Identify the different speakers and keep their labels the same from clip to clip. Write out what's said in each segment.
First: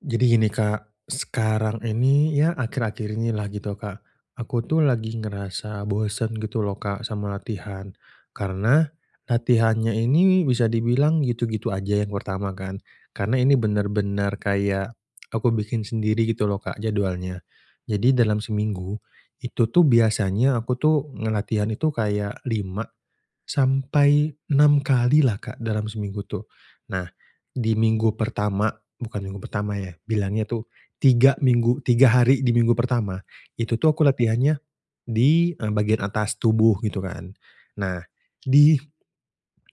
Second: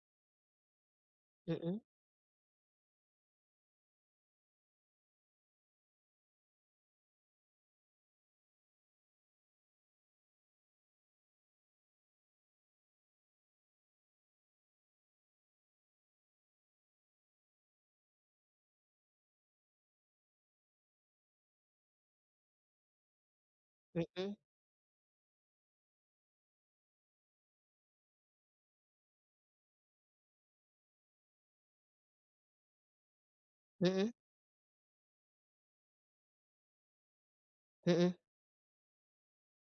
Speaker 1: Jadi gini Kak,
Speaker 2: Mhm.
Speaker 1: sekarang ini, ya akhir-akhir ini lah gitu Kak, aku tuh lagi ngerasa bosen gitu loh Kak, sama latihan, karena, latihannya ini bisa dibilang, gitu-gitu aja yang pertama kan. Karena ini bener-bener kayak, aku bikin sendiri gitu loh Kak, jadwalnya. Jadi dalam seminggu, itu tuh biasanya aku tuh, nge latihan itu kayak 5 sampai
Speaker 2: Mhm.
Speaker 1: 6 kali lah Kak, dalam seminggu tuh. Nah, di minggu pertama bukan minggu pertama ya, bilangnya itu, 3 minggu 3 hari di minggu pertama, itu tuh, aku
Speaker 2: Mhm.
Speaker 1: latihannya di, eee, bagian atas tubuh, gitu kan. Nah,
Speaker 2: Mhm.
Speaker 1: di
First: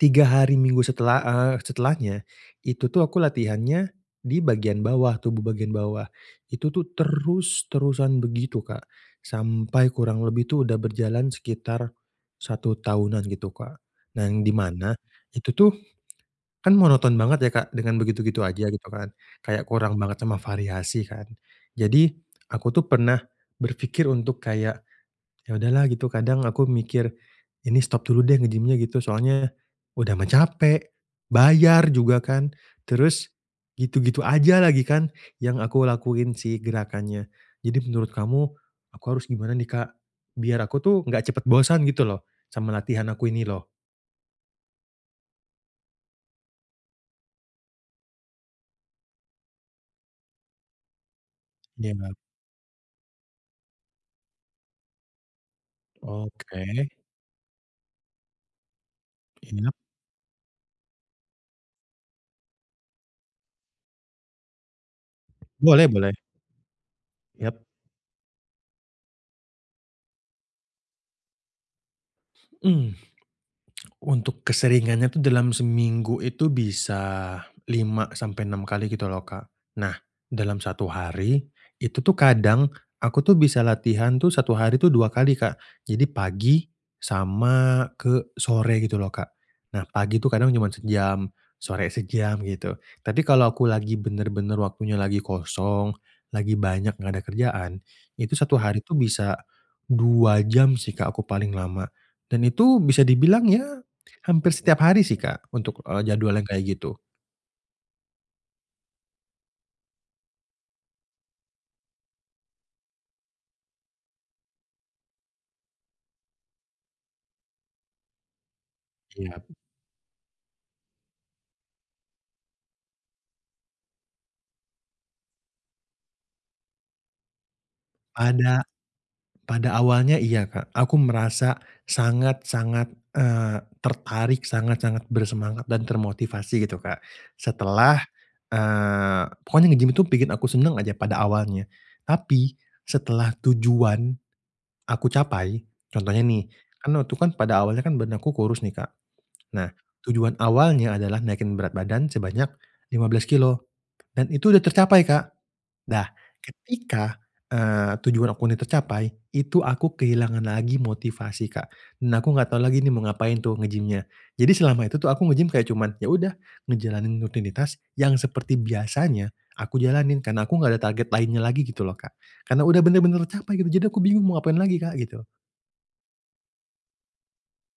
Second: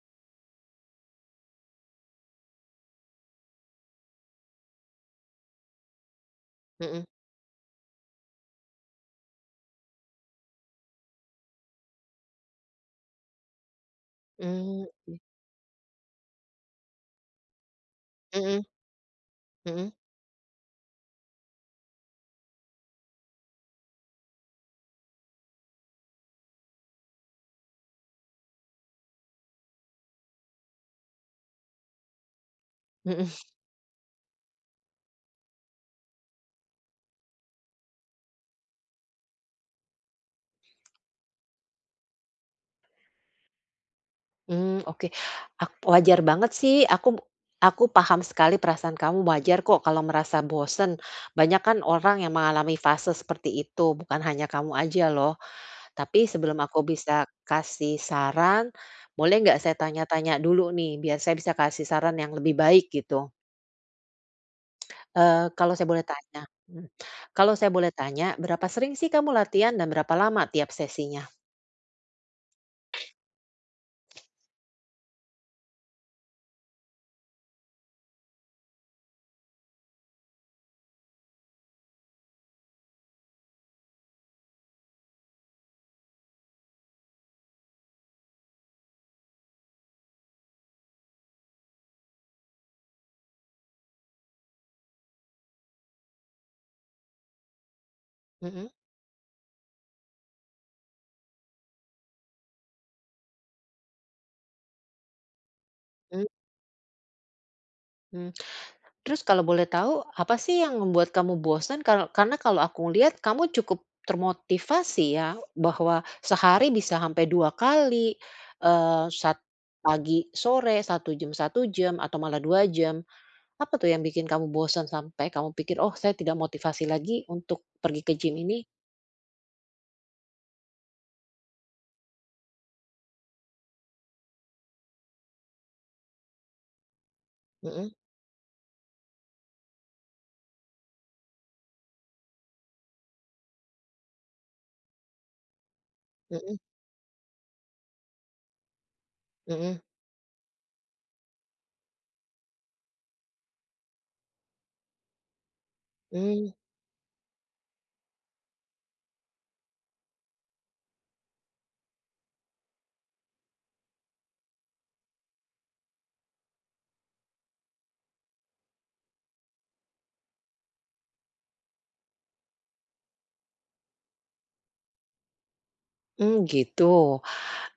Speaker 1: 3 hari minggu setelah, eee, setelahnya, itu tuh aku latihannya, di bagian bawah tubuh bagian bawah. Itu tuh,
Speaker 2: Mhm.
Speaker 1: terus-terusan begitu Kak. Sampai kurang lebih itu udah berjalan sekitar, 1 tahunan gitu Kak. Nah, di
Speaker 2: Mmm,
Speaker 1: mana
Speaker 2: oke.
Speaker 1: itu tuh, kan monoton banget ya Kak dengan begitu-gitu
Speaker 2: Mhm.
Speaker 1: aja gitu kan, kayak
Speaker 2: Mhm.
Speaker 1: kurang banget sama variasi kan? Jadi, aku tuh pernah berpikir untuk kayak, ya udahlah gitu, kadang aku mikir ini stop dulu deh, nge-gym nya gitu. Soalnya, udah mah capek, bayar juga kan?
Speaker 2: Mhm.
Speaker 1: Terus, gitu-gitu aja lagi kan yang aku lakuin sih, gerakannya. Jadi menurut kamu, aku harus gimana nih Kak? Biar aku tuh, enggak cepet bosan gitu loh sama latihan aku ini loh.
Speaker 2: Hmm. Oke, ak wajar banget sih. Aku b aku paham sekali perasaan kamu wajar kok kalau merasa bosen, banyak kan
Speaker 1: Ya, emang.
Speaker 2: orang yang mengalami fase seperti itu, bukan hanya kamu aja loh. Tapi sebelum aku
Speaker 1: Oke.
Speaker 2: bisa kasih saran, boleh nggak
Speaker 1: Iyap.
Speaker 2: saya tanya-tanya dulu nih, biar saya bisa kasih saran yang lebih baik, gitu? Eee, kalau
Speaker 1: Boleh
Speaker 2: saya boleh
Speaker 1: boleh.
Speaker 2: tanya mmm, kalau
Speaker 1: Yap.
Speaker 2: saya boleh tanya berapa sering sih kamu latihan dan berapa lama tiap sesinya?
Speaker 1: Mmm. Untuk keseringannya itu dalam seminggu itu bisa 5 sampai 6 kali gitu loh Kak. Nah, dalam 1 hari itu tuh kadang aku tuh bisa latihan tuh 1 hari itu 2 kali Kak. Jadi pagi sama ke sore gitu loh Kak. Nah pagi tuh kadang cuma sejam, sore sejam, gitu. Tapi kalau aku lagi bener-bener waktunya lagi kosong, lagi banyak enggak ada kerjaan, itu 1
Speaker 2: Mhm.
Speaker 1: hari itu bisa 2 jam sih Kak aku paling lama. Dan itu bisa dibilang ya hampir setiap hari sih Kak untuk, eee,
Speaker 2: Mmm.
Speaker 1: jadwal yang kayak gitu.
Speaker 2: Mmm. Terus kalau boleh tahu, apa sih yang membuat kamu bosan? Kalau karena kalau aku lihat, kamu cukup termotivasi ya, bahwa sehari bisa sampai 2 kali, eee, sat
Speaker 1: Iyap.
Speaker 2: pagi, sore, 1 jam, 1 jam, atau malah 2 jam. Apa tuh yang bikin kamu bosan, sampai kamu pikir, "Oh, saya tidak motivasi lagi untuk pergi ke gym ini."
Speaker 1: Pada pada awalnya, iya Kak. Aku merasa sangat-sangat, eee, tertarik, sangat-sangat bersemangat dan termotivasi gitu, Kak.
Speaker 2: Mhm.
Speaker 1: Setelah eee, pokoknya nge-gym itu bikin aku senang aja pada awalnya. Tapi, setelah tujuan aku capai contohnya nih,
Speaker 2: Mhm.
Speaker 1: kan waktu itu kan, pada awalnya kan badan aku kurus nih, Kak. Nah,
Speaker 2: Mhm.
Speaker 1: tujuan awalnya adalah naikin berat badan sebanyak 15 kilogram,, dan itu udah tercapai, Kak. Dah,
Speaker 2: Mmm.
Speaker 1: ketika, eee, tujuan aku ini tercapai, itu aku kehilangan lagi motivasi, Kak. Nah, aku enggak tahu lagi nih mau ngapain tuh nge-gym-nya. Jadi selama itu tuh aku nge-gym kayak cuman, ya udah ngejalanin rutinitas yang seperti biasanya, aku jalanin. Karena aku nggak ada target lainnya lagi gitu loh, Kak. Karena udah benar-benar tercapai, gitu, jadi aku bingung mau ngapain lagi, Kak, gitu.
Speaker 2: Mmm, gitu.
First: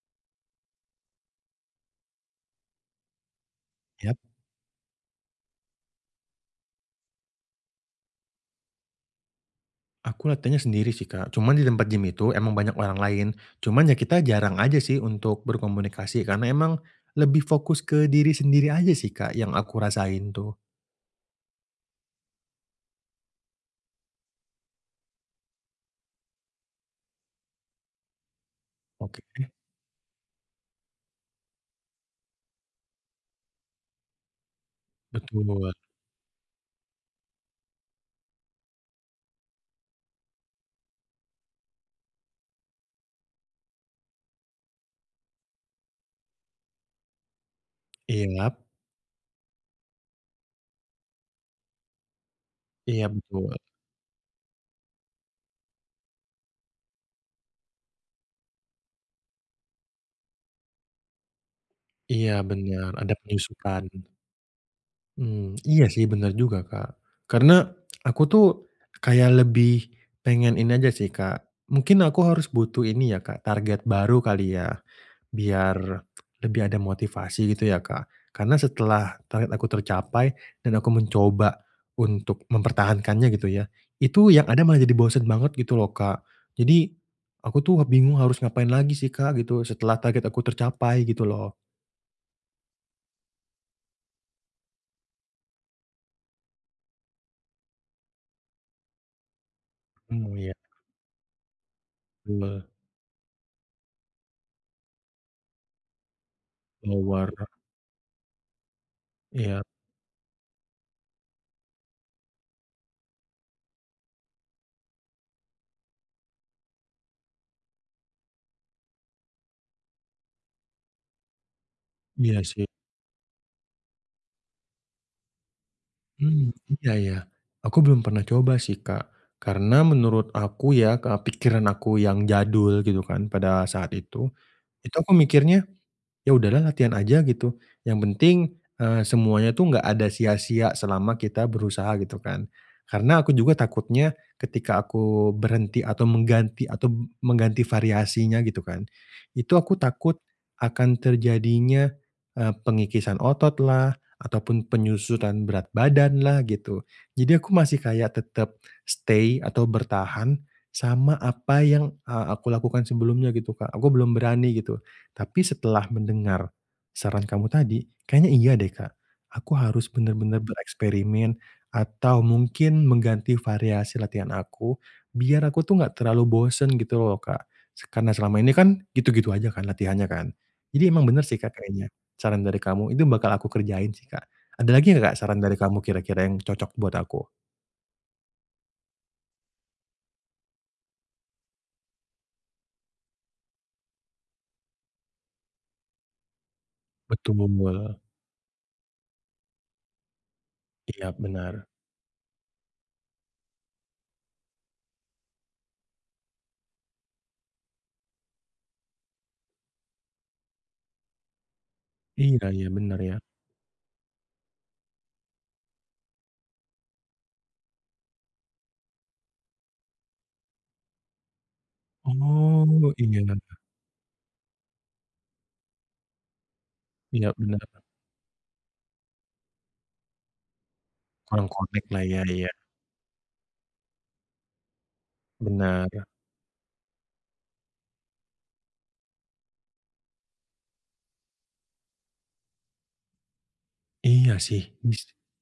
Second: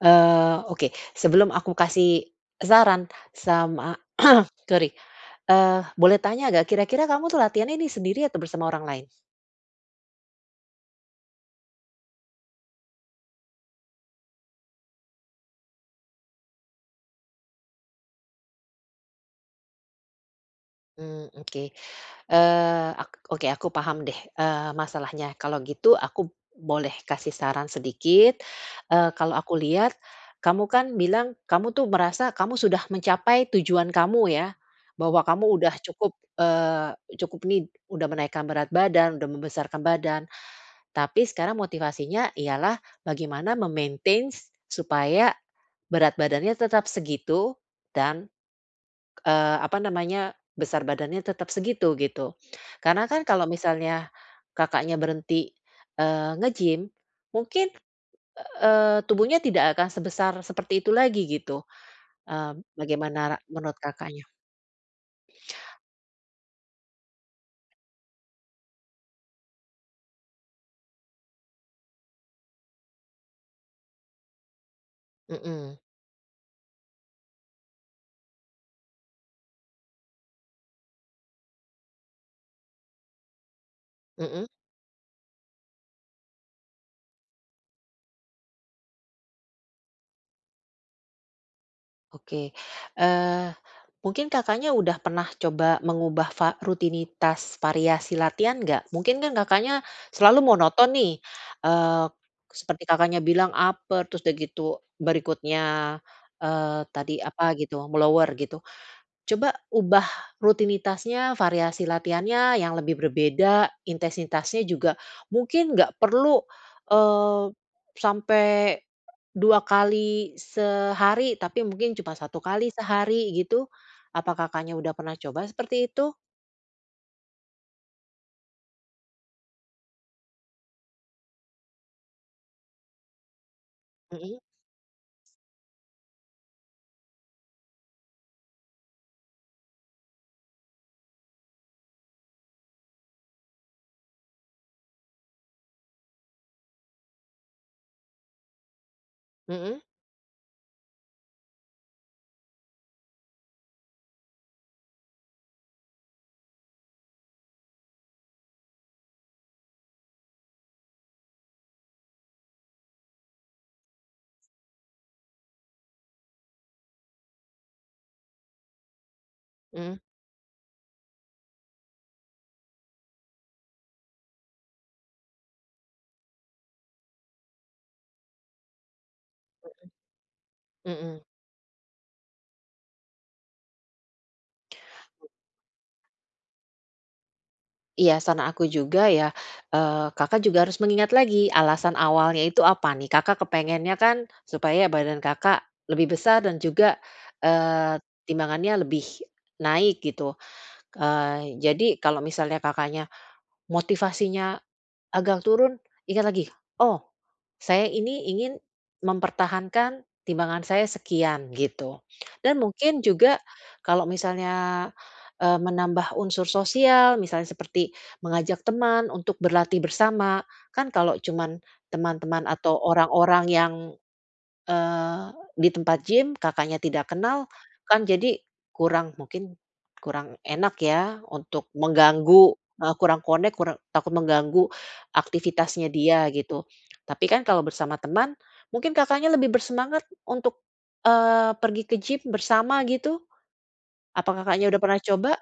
Speaker 2: Eee, oke, sebelum aku kasih saran sama
Speaker 1: Yap.
Speaker 2: sorry, eee, boleh tanya nggak kira-kira kamu tuh latihannya nih sendiri atau bersama orang lain?
Speaker 1: Aku latihannya sendiri sih, Kak. Cuman di tempat gym itu emang banyak orang lain. Cuman ya kita jarang aja sih untuk berkomunikasi, karena emang lebih fokus ke diri sendiri aja sih, Kak, yang aku rasain tuh.
Speaker 2: Mmm, oke. Eee, ak oke, aku paham deh, eee, masalahnya. Kalau gitu aku boleh kasih saran sedikit, eee, kalau
Speaker 1: Oke.
Speaker 2: aku lihat kamu kan bilang kamu tuh merasa kamu sudah mencapai tujuan kamu ya, bahwa kamu
Speaker 1: Betul.
Speaker 2: udah cukup, eee, cukup ini, udah menaikkan berat badan, udah membesarkan badan. Tapi sekarang motivasinya ialah bagaimana me-maintains supaya berat badannya tetap segitu dan,
Speaker 1: Iyap.
Speaker 2: eee, apa namanya, besar badannya tetap segitu, gitu.
Speaker 1: Iya,
Speaker 2: Karena kan kalau
Speaker 1: betul.
Speaker 2: misalnya Kakaknya berhenti, eee, nge-gym, mungkin, eee, tubuhnya tidak akan sebesar seperti itu lagi gitu.
Speaker 1: Iya,
Speaker 2: Eee,
Speaker 1: bener, ada
Speaker 2: bagaimana ra menurut
Speaker 1: penyusutan.
Speaker 2: Kakaknya?
Speaker 1: Mmm, iya sih bener juga, Kak. Karena aku tuh kayak lebih pengen ini aja sih, Kak, mungkin aku harus butuh ini ya, Kak, target baru kali ya,
Speaker 2: Mhm.
Speaker 1: biar lebih ada motivasi gitu ya, Kak. Karena setelah target aku tercapai dan aku mencoba untuk mempertahankannya gitu ya, itu yang
Speaker 2: Mhm.
Speaker 1: ada malah jadi bosen banget gitu loh, Kak. Jadi aku tuh bingung harus ngapain lagi sih, Kak, gitu setelah target aku tercapai gitu loh.
Speaker 2: Oke, eee, mungkin Kakaknya udah pernah coba mengubah va rutinitas variasi latihan nggak? Mungkin kan Kakaknya
Speaker 1: Mmm,
Speaker 2: selalu
Speaker 1: iya.
Speaker 2: monoton nih, eee,
Speaker 1: Uwah.
Speaker 2: seperti Kakaknya bilang upper, terus dah gitu berikutnya, eee, tadi
Speaker 1: Lower.
Speaker 2: apa gitu me lower gitu. Coba
Speaker 1: Iyap.
Speaker 2: ubah rutinitasnya, variasi latihannya yang lebih berbeda, intensitasnya juga. Mungkin nggak perlu, eee, sampe 2 kali sehari, tapi mungkin cuma 1
Speaker 1: Iya sih.
Speaker 2: kali sehari gitu. Apa Kakaknya udah pernah coba seperti itu?
Speaker 1: Mmm, iya, ya. Aku belum pernah coba sih, Kak. Karena menurut aku ya, Kak, pikiran aku yang jadul gitu kan pada saat itu,
Speaker 2: Mmm.
Speaker 1: itu aku mikirnya, "Ya udahlah latihan aja," gitu, "yang penting, eee, semuanya tuh enggak ada sia-sia selama kita berusaha," gitu kan. Karena aku juga takutnya ketika aku berhenti atau mengganti atau b mengganti variasinya gitu kan, itu aku
Speaker 2: Hmm.
Speaker 1: takut akan terjadinya, eee, pengikisan ototlah ataupun penyusutan berat badanlah gitu. Jadi aku masih kayak tetep stay atau bertahan sama apa yang, ah, aku lakukan sebelumnya gitu, Kak. Aku belum berani gitu. Tapi setelah mendengar saran kamu tadi, kayaknya iya deh, Kak, aku harus
Speaker 2: Mmm.
Speaker 1: bener-bener bereksperimen atau mungkin mengganti variasi latihan aku, biar aku tuh enggak terlalu bosen gitu loh, Kak. Se karena selama ini kan gitu-gitu aja kan latihannya kan, jadi
Speaker 2: Mhm.
Speaker 1: emang bener
Speaker 2: Mhm.
Speaker 1: sih, Kak, kayaknya saran dari kamu itu bakal aku kerjain sih, Kak. Ada lagi enggak, Kak, saran dari kamu kira-kira yang cocok buat aku?
Speaker 2: Iya, saran aku juga ya, eee, Kakak juga harus mengingat lagi alasan awalnya itu apa nih? Kakak kepengennya kan, supaya badan Kakak lebih besar dan juga,
Speaker 1: Betul.
Speaker 2: eee, timbangannya lebih naik gitu.
Speaker 1: Iyap,
Speaker 2: Eee,
Speaker 1: benar.
Speaker 2: jadi, kalau misalnya Kakaknya, motivasinya agak turun, ingat lagi, "Oh, saya ini ingin mempertahankan timbangan saya sekian," gitu.
Speaker 1: Iya
Speaker 2: Dan
Speaker 1: iya,
Speaker 2: mungkin
Speaker 1: bener ya.
Speaker 2: juga, kalau misalnya, eee, menambah unsur sosial, misalnya seperti mengajak teman untuk berlatih bersama, kan kalau cuma teman-teman atau
Speaker 1: Oh, iya.
Speaker 2: orang-orang yang, eee, di tempat gym, Kakaknya tidak
Speaker 1: Iya,
Speaker 2: kenal,
Speaker 1: benar.
Speaker 2: kan jadi, kurang, mungkin kurang enak ya
Speaker 1: Kurang
Speaker 2: untuk
Speaker 1: connect lah ya, iya.
Speaker 2: mengganggu, eee, kurang connect, kure takut mengganggu aktivitasnya
Speaker 1: Benar.
Speaker 2: dia gitu. Tapi kan kalau bersama teman, mungkin Kakaknya lebih bersemangat untuk, eee, pergi ke gym bersama gitu?
Speaker 1: Iya
Speaker 2: Apa
Speaker 1: sih,
Speaker 2: Kakaknya udah pernah
Speaker 1: bis
Speaker 2: coba?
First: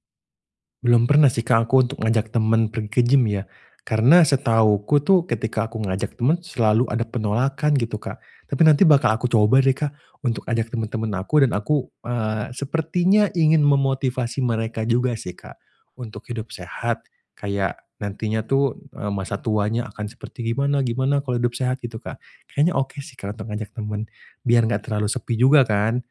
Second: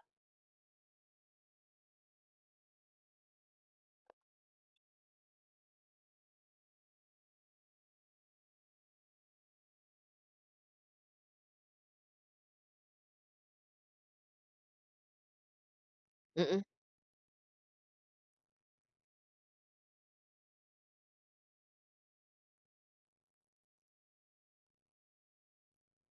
Speaker 1: Belum pernah sih Kak, aku untuk ngajak temen pergi ke gym ya. Karena setahuku tuh, ketika aku ngajak temen, selalu ada penolakan gitu Kak. Tapi nanti bakal aku coba deh Kak, untuk ajak temen-temen aku dan aku, eee, sepertinya ingin memotivasi mereka juga sih Kak, untuk hidup
Speaker 2: Hmm.
Speaker 1: sehat, kayak nantinya tuh, eee, masa tuanya akan seperti gimana gimana kalau hidup sehat gitu Kak. Kayaknya oke sih Kak, untuk ngajak temen, biar nggak terlalu sepi juga kan.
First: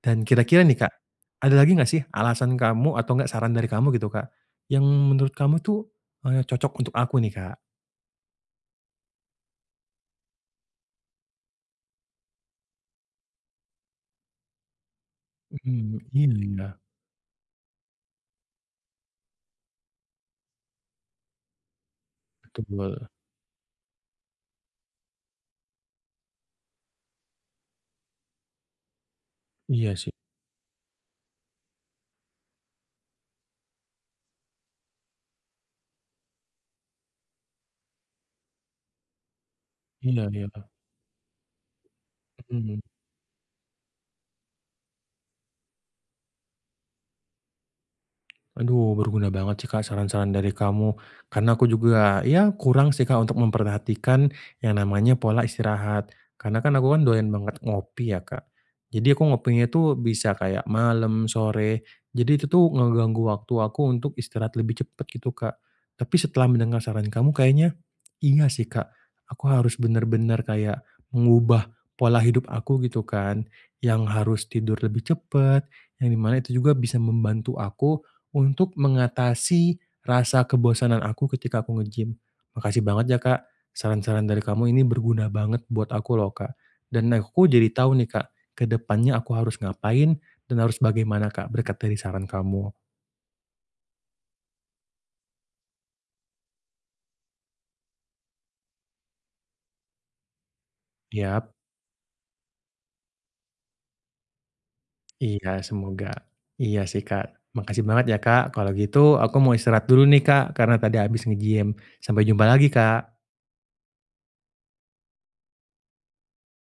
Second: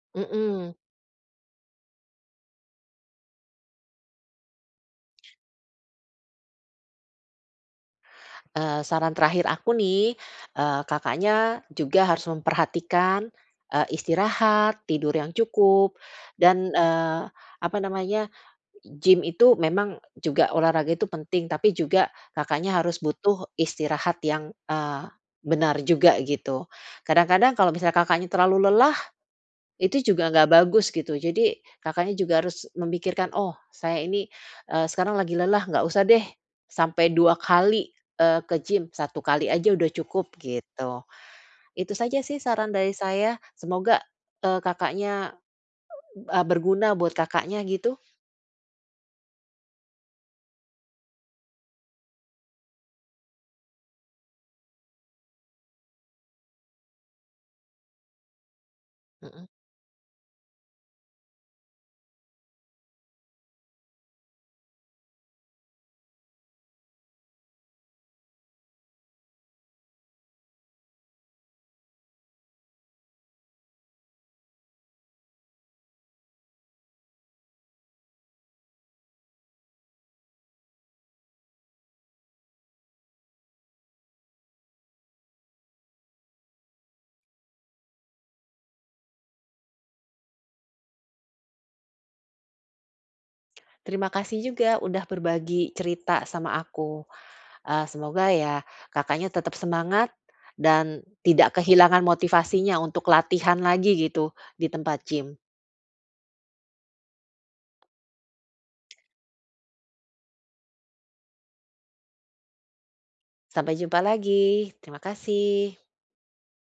Speaker 1: Dan kira-kira
Speaker 2: Hmm.
Speaker 1: nih Kak, ada lagi nggak sih alasan kamu atau nggak saran dari kamu gitu Kak, yang menurut kamu itu, eee, cocok untuk aku nih, Kak?
Speaker 2: Eee, saran terakhir aku nih, eee, Kakaknya juga harus memperhatikan, eee, istirahat, tidur yang cukup
Speaker 1: Mhm. Iya
Speaker 2: dan,
Speaker 1: yah.
Speaker 2: eee, apa namanya, gym itu memang juga olahraga itu penting, tapi juga Kakaknya harus
Speaker 1: Betul.
Speaker 2: butuh istirahat yang, eee, benar juga gitu. Kadang-kadang kalau misalnya Kakaknya terlalu lelah,
Speaker 1: Iya
Speaker 2: itu
Speaker 1: sih.
Speaker 2: juga nggak bagus gitu. Jadi Kakaknya juga harus memikirkan, oh, saya ini, eee, sekarang lagi lelah, nggak usah deh. Sampai 2 kali, eee, ke gym, 1 kali aja udah
Speaker 1: Iya
Speaker 2: cukup,
Speaker 1: iya.
Speaker 2: gitu. Itu saja sih saran
Speaker 1: Mhm.
Speaker 2: dari saya. Semoga, eee, Kakaknya e berguna buat Kakaknya gitu.
Speaker 1: Aduh, berguna banget sih Kak saran-saran dari kamu, karena aku juga ya kurang sih Kak untuk memperhatikan yang namanya pola istirahat. Karena kan aku kan doyan banget ngopi ya Kak. Jadi aku
Speaker 2: Mhm.
Speaker 1: ngopinya itu bisa kayak malem, sore, jadi itu tuh ngeganggu waktu aku untuk istirahat lebih cepet gitu Kak. Tapi setelah mendengar saran kamu kayaknya inga sih Kak, aku harus bener-bener kayak mengubah pola hidup aku gitu kan, yang harus tidur lebih cepet, yang di mana itu juga bisa membantu aku untuk mengatasi rasa kebosanan aku ketika aku nge-gym. Makasih banget ya Kak saran-saran dari kamu ini berguna banget buat aku loh Kak. Dan aku jadi tahu nih Kak ke depannya aku harus ngapain dan harus bagaimana Kak berkat dari saran kamu.
Speaker 2: Terima kasih juga sudah berbagi cerita sama aku. Eee, semoga ya Kakaknya tetap semangat dan
Speaker 1: Yap.
Speaker 2: tidak kehilangan motivasinya untuk latihan lagi gitu di tempat gym.
Speaker 1: Iya. Semoga. Iya sih Kak. Makasih banget ya Kak. Kalau gitu aku mau istirahat dulu nih Kak karena tadi habis nge-gym. Sampai jumpa lagi Kak.
Speaker 2: Sampai jumpa lagi. Terima kasih.